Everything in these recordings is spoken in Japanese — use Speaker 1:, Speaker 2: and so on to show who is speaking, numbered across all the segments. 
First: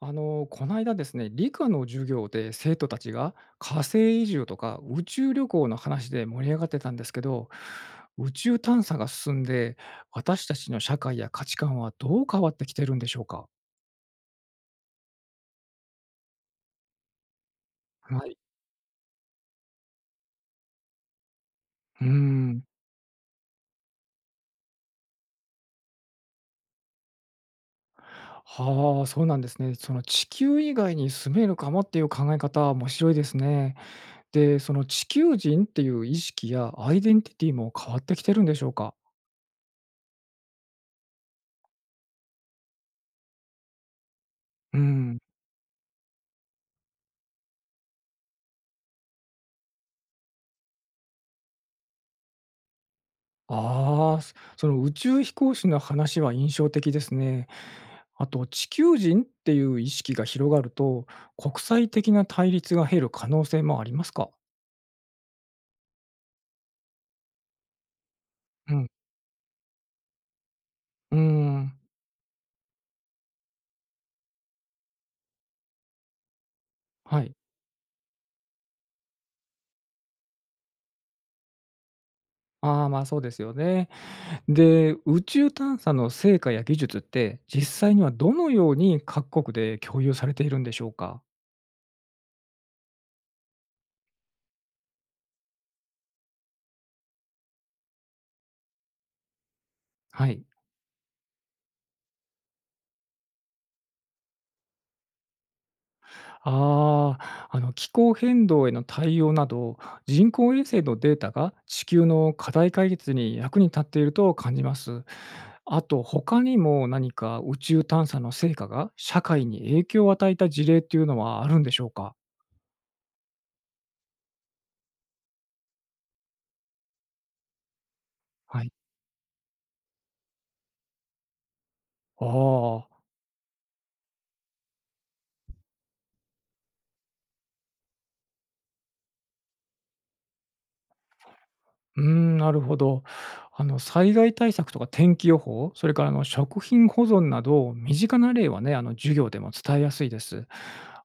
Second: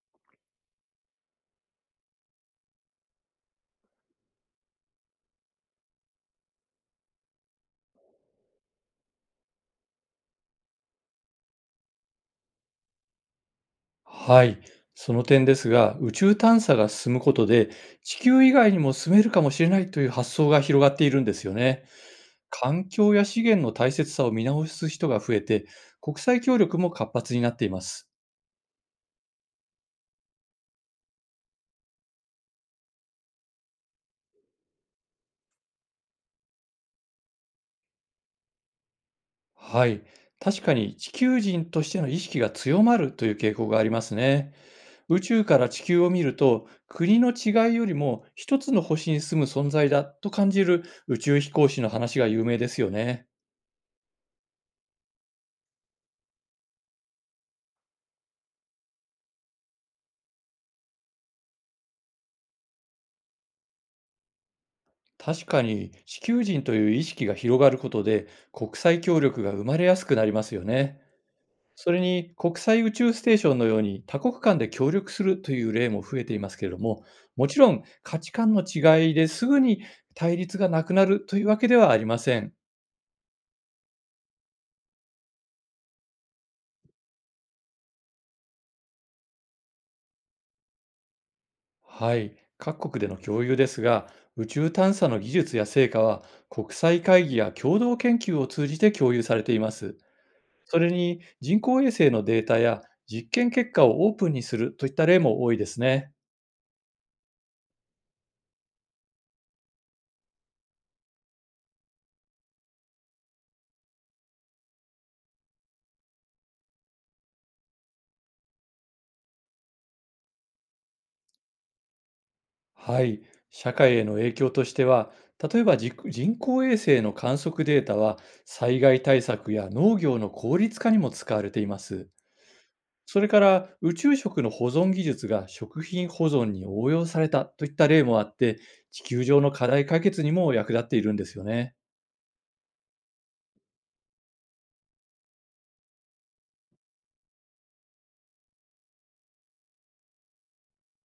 Speaker 1: こないだですね、理科の授業で生徒たちが火星移住とか宇宙旅行の話で盛り上がってたんですけど、宇宙探査が進んで、私たちの社会や価値観はどう変わってきてるんでしょうか。
Speaker 2: はい。その点ですが、宇宙探査が進むことで、
Speaker 1: は
Speaker 2: 地
Speaker 1: い。
Speaker 2: 球以外にも住めるかもしれないという発想が広がっているんですよね。
Speaker 1: うーん。
Speaker 2: 環境や資源の大切さを見直す人が増えて、国際協力も活発になっています。
Speaker 1: はあ、そうなんですね。その地球以外に住めるかもっていう考え方は面白いですね。で、その地球人っていう意識やアイデンティティも変わってきてるんでしょうか。
Speaker 2: はい。確かに地球人としての意識が強まるという傾向がありますね。
Speaker 1: うん。
Speaker 2: 宇宙から地球を見ると、国の違いよりも一つの星に住む存在だと感じる宇宙飛行士の話が有名ですよね。
Speaker 1: ああ、その宇宙飛行士の話は印象的ですね。あと、地球人っていう意識が広がると、国際的な対立が減る可能性もありますか？
Speaker 2: 確かに地球人という意識が広がることで
Speaker 1: う
Speaker 2: 国
Speaker 1: ん。
Speaker 2: 際協力が生まれやすくなりますよね。
Speaker 1: うーん、
Speaker 2: それに国際宇宙ステーションのように多国間で協力するという例も増えていますけれども、
Speaker 1: はい。
Speaker 2: もちろん価値観の違いですぐに対立がなくなるというわけではありません。
Speaker 1: ああ、まあ、そうですよね。で、宇宙探査の成果や技術って、実際にはどのように各国で共有されているんでしょうか？
Speaker 2: はい。各国での共有ですが、宇宙探査の技術や成果は国際会議や共同研究を通じて共有されています。
Speaker 1: はい。
Speaker 2: それに人工衛星のデータや実験結果をオープンにするといった例も多いですね。
Speaker 1: ああ、気候変動への対応など、人工衛星のデータが地球の課題解決に役に立っていると感じます。あと、他にも何か宇宙探査の成果が社会に影響を与えた事例っていうのはあるんでしょうか？
Speaker 2: はい。社会への影響としては、例えば人工衛星の観測データは
Speaker 1: はい。
Speaker 2: 災害対策や農業の効率化にも使われています。
Speaker 1: ああ。
Speaker 2: それから宇宙食の保存技術が食品保存に応用されたといった例もあって、地球上の課題解決にも役立っているんですよね。
Speaker 1: うーん、なるほど。災害対策とか天気予報、それから食品保存など、身近な例はね、授業でも伝えやすいです。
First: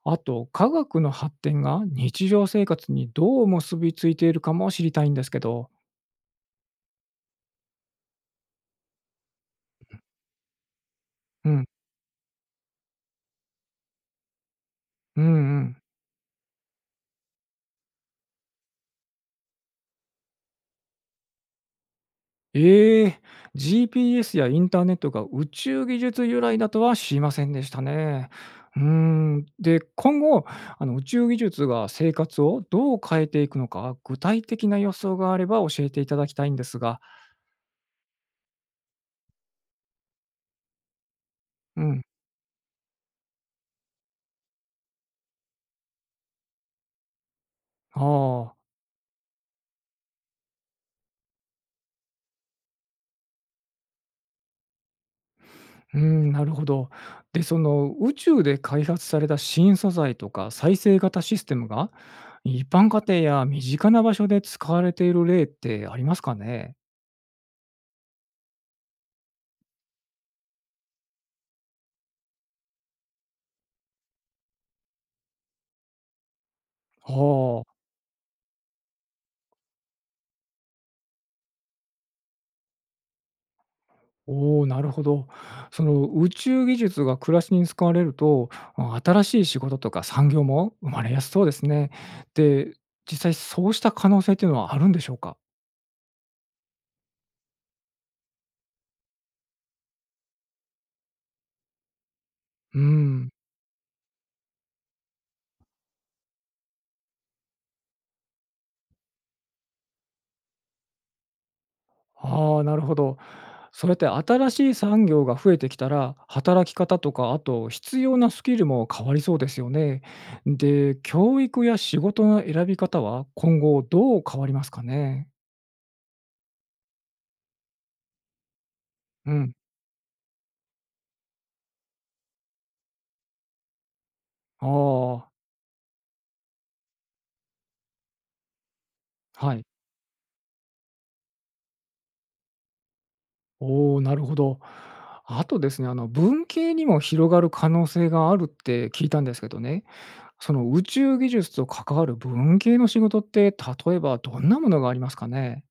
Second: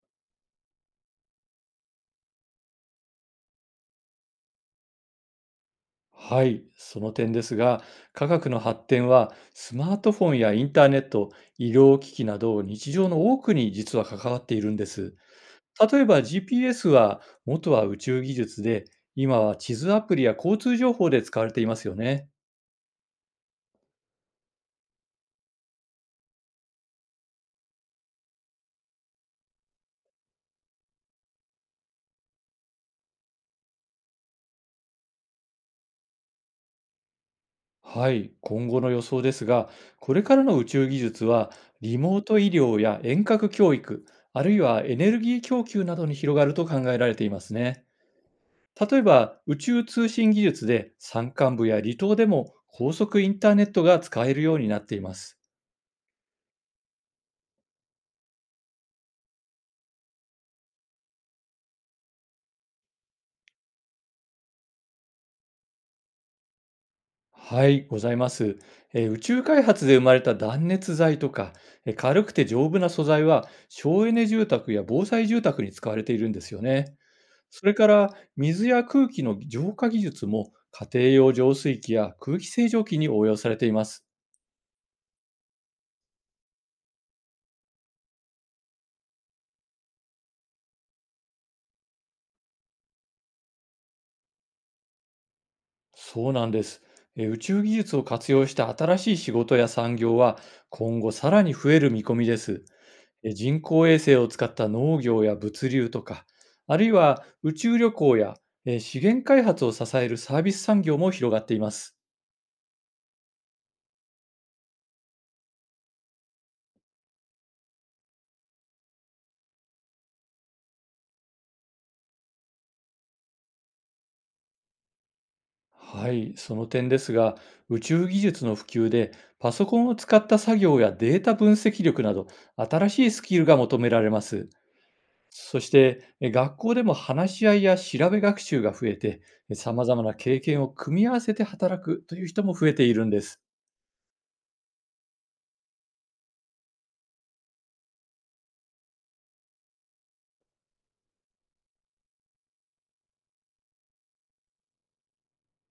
Speaker 1: あと、科学の発展が日常生活にどう結びついているかも知りたいんですけど。
Speaker 2: はい、その点ですが、科学の発展はスマートフォンやインターネット、
Speaker 1: うん、
Speaker 2: 医療機器など日常の多くに実は関わっているんです。
Speaker 1: うんうん。
Speaker 2: 例えば GPS は元は宇宙技術で、今は地図アプリや交通情報で使われていますよね。
Speaker 1: ええ、GPS やインターネットが宇宙技術由来だとは知りませんでしたね。うーん、で、今後、宇宙技術が生活をどう変えていくのか、具体的な予想があれば教えていただきたいんですが。
Speaker 2: はい、今後の予想ですが、これからの宇宙技術は
Speaker 1: う
Speaker 2: リ
Speaker 1: ん。
Speaker 2: モート医療や遠隔教育、あるいはエネルギー供給などに広がると考えられていますね。
Speaker 1: ああ、
Speaker 2: 例えば宇宙通信技術で山間部や離島でも高速インターネットが使えるようになっています。
Speaker 1: うん、なるほど。で、その宇宙で開発された新素材とか再生型システムが、一般家庭や身近な場所で使われている例ってありますかね？
Speaker 2: はい、ございます。宇宙開発で生まれた断熱材とか、軽くて丈夫な素材は省エネ住宅や防災住宅に使われているんですよね。
Speaker 1: は
Speaker 2: そ
Speaker 1: あ。
Speaker 2: れから水や空気の浄化技術も家庭用浄水器や空気清浄機に応用されています。
Speaker 1: おお、なるほど。その宇宙技術が暮らしに使われると、新しい仕事とか産業も生まれやすそうですね。で、実際そうした可能性っていうのはあるんでしょうか？
Speaker 2: そうなんです。宇宙技術を活用した新しい仕事や産業は今後さらに増える見込みです。
Speaker 1: うーん。
Speaker 2: 人工衛星を使った農業や物流とか、あるいは宇宙旅行や資源開発を支えるサービス産業も広がっています。
Speaker 1: ああ、なるほど。それって新しい産業が増えてきたら、働き方とか、あと必要なスキルも変わりそうですよね。で、教育や仕事の選び方は今後どう変わりますかね？
Speaker 2: はい、その点ですが、宇宙技術の普及で
Speaker 1: う
Speaker 2: パ
Speaker 1: ん。
Speaker 2: ソコンを使った作業やデータ分析力など新しいスキルが求められます。
Speaker 1: ああ、
Speaker 2: そして、学校でも話し合いや調べ学習が増えて、
Speaker 1: はい。
Speaker 2: さまざまな経験を組み合わせて働くという人も増えているんです。
Speaker 1: おお、なるほど。あとですね、文系にも広がる可能性があるって聞いたんですけどね、その宇宙技術と関わる文系の仕事って、例えばどんなものがありますかね？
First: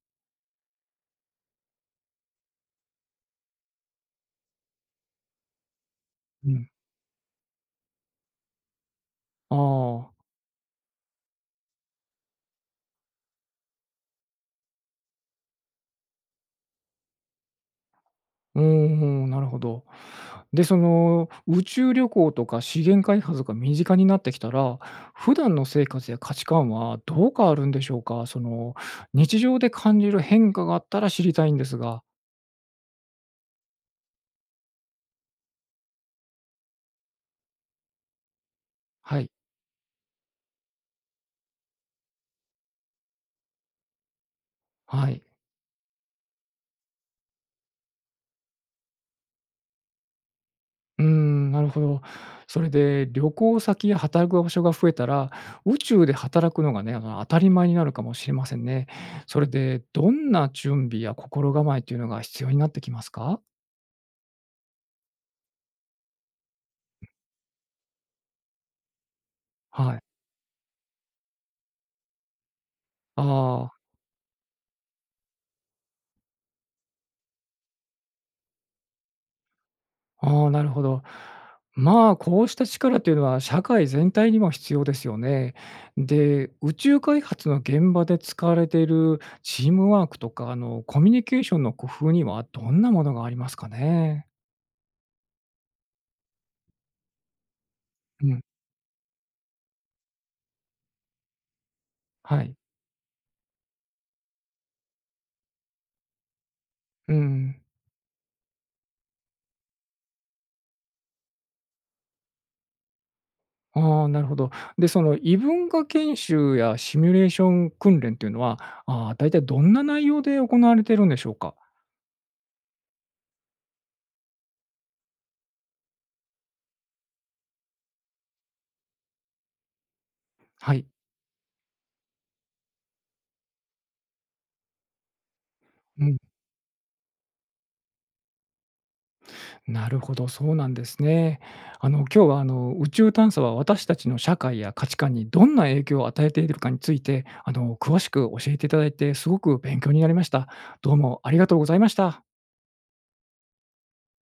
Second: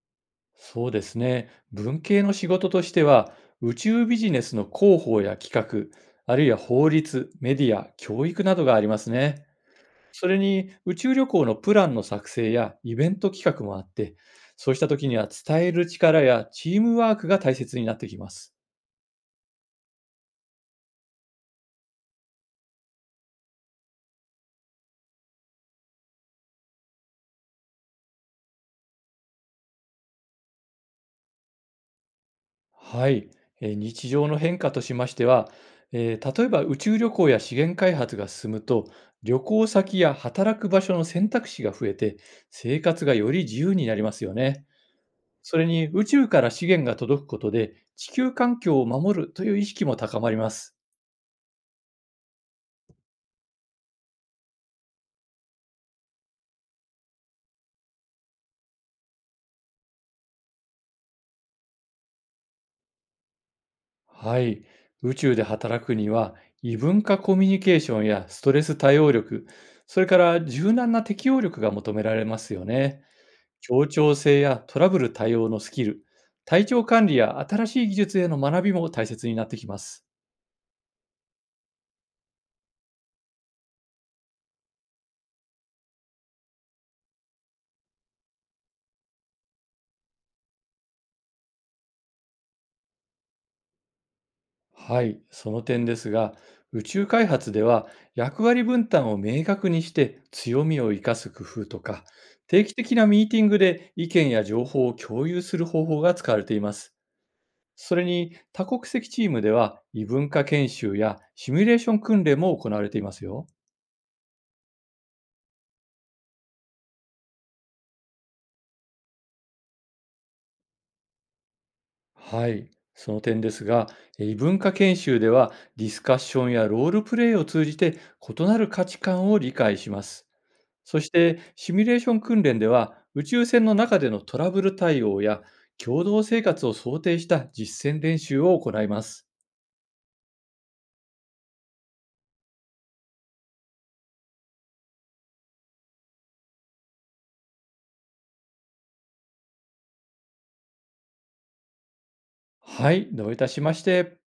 Speaker 2: そうですね。文系の仕事としては、宇宙ビジネスの広報や企画、ある
Speaker 1: う
Speaker 2: いは
Speaker 1: ん。
Speaker 2: 法律、メディア、教育などがありますね。
Speaker 1: ああ、
Speaker 2: それに、宇宙旅行のプランの作成やイベント企画もあって、そうした時には伝える力やチームワークが大切になってきます。
Speaker 1: うんうん、なるほど。で、その宇宙旅行とか資源開発が身近になってきたら、普段の生活や価値観はどう変わるんでしょうか？その日常で感じる変化があったら知りたいんですが。
Speaker 2: はい、日常の変化としましては、例えば宇宙旅行や資源開発が進むと、
Speaker 1: はい、
Speaker 2: 旅行先や働く場所の選択肢が増えて、生活がより自由になりますよね。
Speaker 1: はい。
Speaker 2: それに宇宙から資源が届くことで、地球環境を守るという意識も高まります。
Speaker 1: うーん、なるほど。それで、旅行先や働く場所が増えたら、宇宙で働くのがね、当たり前になるかもしれませんね。それで、どんな準備や心構えというのが必要になってきますか？
Speaker 2: はい、宇宙で働くには、異文化コミュニケーションやストレス対応力、
Speaker 1: は
Speaker 2: そ
Speaker 1: い。
Speaker 2: れから柔軟な適応力が求められますよね。
Speaker 1: あ
Speaker 2: 協調性やトラブル対応のスキル、体調管理や新しい技術への学びも大切になってきます。
Speaker 1: あ、ああ、なるほど。まあ、こうした力というのは社会全体にも必要ですよね。で、宇宙開発の現場で使われているチームワークとか、コミュニケーションの工夫にはどんなものがありますかね？
Speaker 2: はい、その点ですが、宇宙開発では
Speaker 1: うん、
Speaker 2: 役割分担を明確にして強みを生かす工夫とか、
Speaker 1: はい。
Speaker 2: 定期的なミーティングで意見や情報を共有する方法が使われています。
Speaker 1: うん。
Speaker 2: それに多国籍チームでは異文化研修やシミュレーション訓練も行われていますよ。
Speaker 1: ああ、なるほど。で、その異文化研修やシミュレーション訓練というのは、大体どんな内容で行われているんでしょうか？
Speaker 2: はい、その点ですが、異文化研修ではディスカッションやロールプレイを通じて異なる価値観を理解します。
Speaker 1: はい。
Speaker 2: そしてシミュレーション訓練では宇宙船の中でのトラブル対応や共
Speaker 1: うん、
Speaker 2: 同生活を想定した実践練習を行います。
Speaker 1: なるほど、そうなんですね。今日は、宇宙探査は私たちの社会や価値観にどんな影響を与えているかについて、詳しく教えていただいて、すごく勉強になりました。どうもありがとうございました。
Speaker 2: はい、どういたしまして。